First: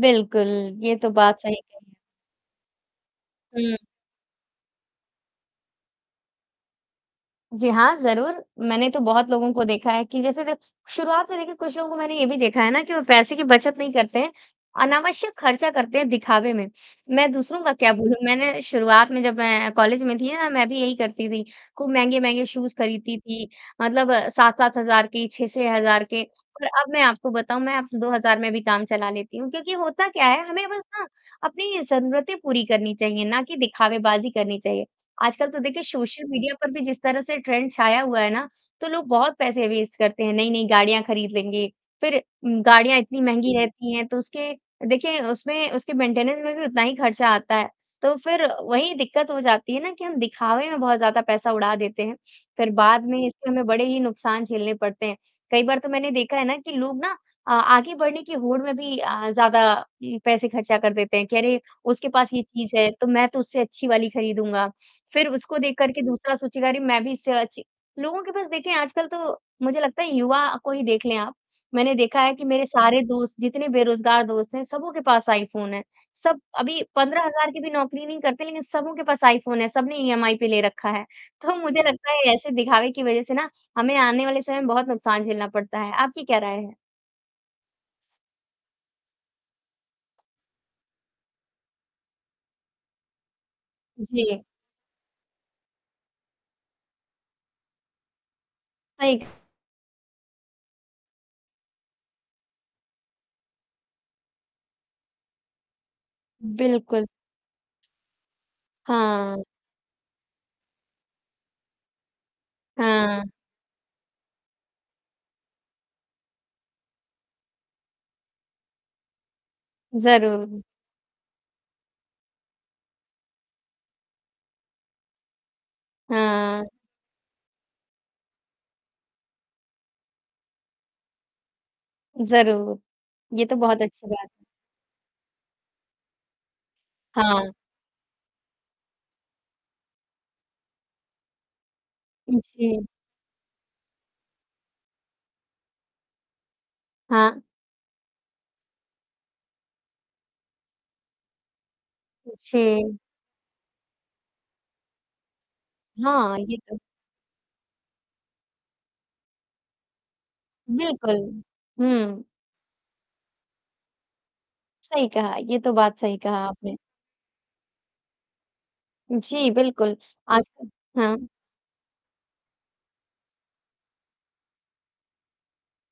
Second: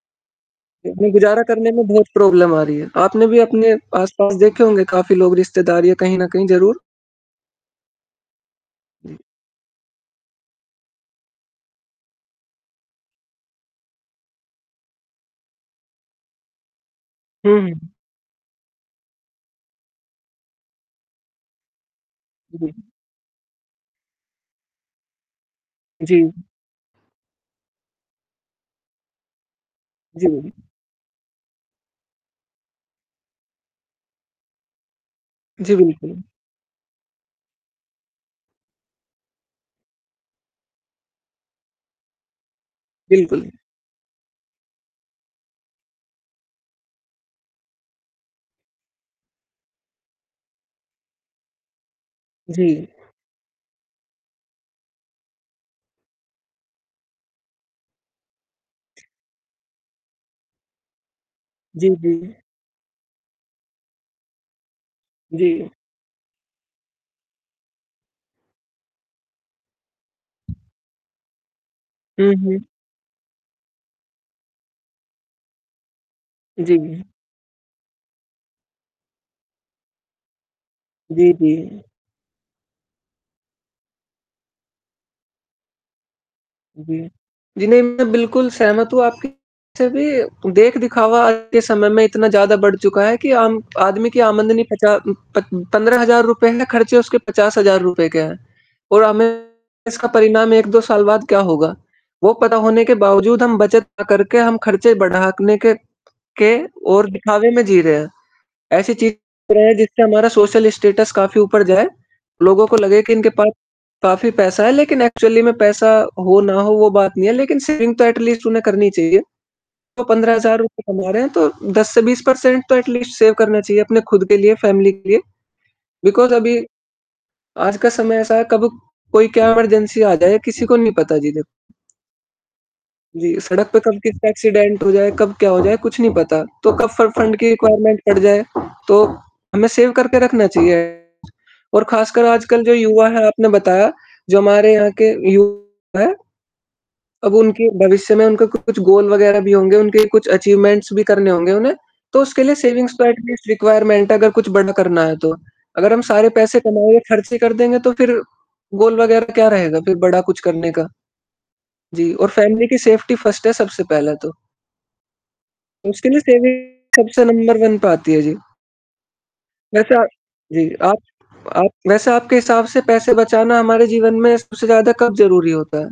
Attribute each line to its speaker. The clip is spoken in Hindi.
Speaker 1: बिल्कुल, ये तो बात
Speaker 2: गुज़ारा
Speaker 1: सही
Speaker 2: करने
Speaker 1: कही।
Speaker 2: में बहुत प्रॉब्लम आ रही है। आपने भी अपने
Speaker 1: हुँ।
Speaker 2: आस-पास देखे होंगे काफ़ी लोग रिश्तेदार या कहीं न कहीं ज़रूर।
Speaker 1: जी हाँ, ज़रूर। मैंने तो
Speaker 2: जी।
Speaker 1: बहुत लोगों को देखा है कि जैसे देख शुरुआत में देखिए कुछ लोगों में ये भी देखा है ना कि वो पैसे की बचत नहीं करते हैं, अनावश्यक ख़र्चा करते हैं दिखावे में। मैं
Speaker 2: हुँ,
Speaker 1: दूसरों का
Speaker 2: हुँ।
Speaker 1: क्या बोलूँ? मैंने शुरुआत में जब मैं कॉलेज में थी ना मैं भी यही करती थी, खूब महँगे-महँगे
Speaker 2: उ,
Speaker 1: शूज़
Speaker 2: जी।
Speaker 1: ख़रीदती थी। मतलब 7-7 हज़ार के, 6-6 हज़ार के
Speaker 2: जी।
Speaker 1: और अब मैं आपको बताऊँ मैं अब में 2000 भी काम चला लेती हूँ क्योंकि होता क्या
Speaker 2: जी।
Speaker 1: है हमें बस ना अपनी ज़रूरतें पूरी करनी चाहिए ना कि दिखावे बाज़ी करनी चाहिए। आजकल तो
Speaker 2: जी
Speaker 1: देखिए
Speaker 2: बिल्कुल।
Speaker 1: सोशल मीडिया पर भी जिस तरह से ट्रेंड छाया हुआ है ना तो लोग बहुत पैसे वेस्ट करते हैं। नहीं-नहीं गाड़ियाँ ख़रीद लेंगे, फ़िर गाड़ियाँ इतनी
Speaker 2: बिल्कुल।
Speaker 1: महँगी रहती हैं तो उसके देखिए उसमें उसके मेंटेनेंस में भी उतना ही ख़र्चा आता है। तो फ़िर वही दिक़्क़त हो जाती है ना कि हम दिखावे में बहुत ज़्यादा पैसा उड़ा देते हैं,
Speaker 2: जी।
Speaker 1: फ़िर बाद में इसमें हमें बड़े ही नुकसान झेलने पड़ते हैं। कई बार तो मैंने देखा है ना कि लोग ना अ, आगे बढ़ने की होड़ में भी अ, ज़्यादा ये पैसे ख़र्चा कर देते हैं कि अरे!
Speaker 2: जी,
Speaker 1: उसके पास
Speaker 2: जी।
Speaker 1: ये चीज़ है तो मैं तो उससे अच्छी वाली ख़रीदूँगा। फ़िर उसको
Speaker 2: जी।
Speaker 1: देख कर के दूसरा सूचना अरे मैं भी इससे अचि लोगों के पास देखिए आजकल तो मुझे लगता है युवा को ही देख लें आप। मैंने देखा
Speaker 2: हुँ,
Speaker 1: है कि मेरे
Speaker 2: हुँ।
Speaker 1: सारे दोस्त जितने बेरोज़गार दोस्त हैं सबके पास आईफ़ोन है। सब
Speaker 2: जी,
Speaker 1: अभी
Speaker 2: जी।
Speaker 1: 15 हज़ार की भी नौकरी नहीं करते लेक़िन सबके पास आईफ़ोन है सब ने ईएमआई पे ले रखा है।
Speaker 2: जी,
Speaker 1: तो मुझे
Speaker 2: जी।
Speaker 1: लगता है ऐसे दिखावे की वजह से ना हमें आने वाले समय में बहुत नुकसान झेलना पड़ता है। आपकी क्या राय है?
Speaker 2: जी। जी, नहीं मैं बिल्कुल सहमत हूँ आपकी बात से भी देख-दिखावा आज के समय में इतना ज़्यादा बढ़ चुका है कि आम आदमी की
Speaker 1: जी।
Speaker 2: आमदनी पचात पत 15 हज़ार रुपए है, ख़र्चे उसके 50 हज़ार रुपए के हैं। और
Speaker 1: हाँ एक
Speaker 2: हमें इसका परिणाम 1-2 साल बाद क्या होगा? वो पता होने के बावजूद हम बचत ना करके हम ख़र्चे बढ़ाने के के
Speaker 1: बिल्कुल।
Speaker 2: और दिखावे में जी रहे हैं। ऐसे चीज़
Speaker 1: हाँ।
Speaker 2: कर जिससे हमारा सोशल स्टेटस काफ़ी ऊपर जाए। लोगों को लगे कि
Speaker 1: हाँ।
Speaker 2: इनके पास काफ़ी पैसा है लेक़िन एक्चुअली में पैसा हो ना हो वो बात नहीं है लेक़िन सेविंग तो एटलीस्ट उन्हें करनी चाहिए। तो 15 हज़ार
Speaker 1: ज़रूर।
Speaker 2: रुपए कमा रहे हैं तो 10 से 20 पर्सेंट तो एटलीस्ट सेव करना चाहिए अपने ख़ुद के लिए, फ़ैमिली के लिए। बिकॉज़ अभी
Speaker 1: हाँ।
Speaker 2: आज का समय ऐसा है कब कोई क्या इमरजेंसी आ जाए किसी को नहीं पता जी देखो।
Speaker 1: ज़रूर।
Speaker 2: जी,
Speaker 1: ये तो
Speaker 2: सड़क पे
Speaker 1: बहुत
Speaker 2: कब
Speaker 1: अच्छी बात है।
Speaker 2: किसका एक्सीडेंट हो जाए कब क्या हो जाए कुछ नहीं पता तो कब फ फंड की
Speaker 1: हाँ।
Speaker 2: रिक्वायरमेंट पड़ जाए तो हमें सेव करके रखना चाहिए। और ख़ासकर
Speaker 1: उ,
Speaker 2: आजकल जो
Speaker 1: जी।
Speaker 2: युवा है आपने बताया जो हमारे यहाँ के युवा है अब
Speaker 1: हाँ।
Speaker 2: उनके भविष्य में उनका कुछ गोल वग़ैरह भी होंगे, उनके कुछ अचीवमेंट्स भी करने होंगे उन्हें। तो
Speaker 1: उ,
Speaker 2: उसके लिए सेविंग्स
Speaker 1: जी।
Speaker 2: तो एटलीस्ट रिक्वायरमेंट अगर कुछ बड़ा करना है तो। अगर हम सारे
Speaker 1: हाँ, ये
Speaker 2: पैसे
Speaker 1: तो
Speaker 2: कमाएँ या ख़र्चे कर देंगे तो फ़िर? गोल वग़ैरह क्या रहेगा फ़िर बड़ा कुछ करने का?
Speaker 1: बिल्कुल।
Speaker 2: जी
Speaker 1: हुँ।
Speaker 2: और फ़ैमिली की सेफ्टी फर्स्ट है सबसे पहले तो।
Speaker 1: सही कहा। ये तो बात
Speaker 2: उसके
Speaker 1: सही
Speaker 2: लिए
Speaker 1: कहा
Speaker 2: सेविंग
Speaker 1: आपने।
Speaker 2: सबसे नंबर वन पे आती है। जी।
Speaker 1: जी,
Speaker 2: वैसे
Speaker 1: बिल्कुल,
Speaker 2: आप
Speaker 1: आजकल
Speaker 2: जी आप
Speaker 1: हाँ।
Speaker 2: आप वैसे आपके हिसाब से पैसे बचाना हमारे जीवन में सबसे ज़्यादा कब ज़रूरी होता है?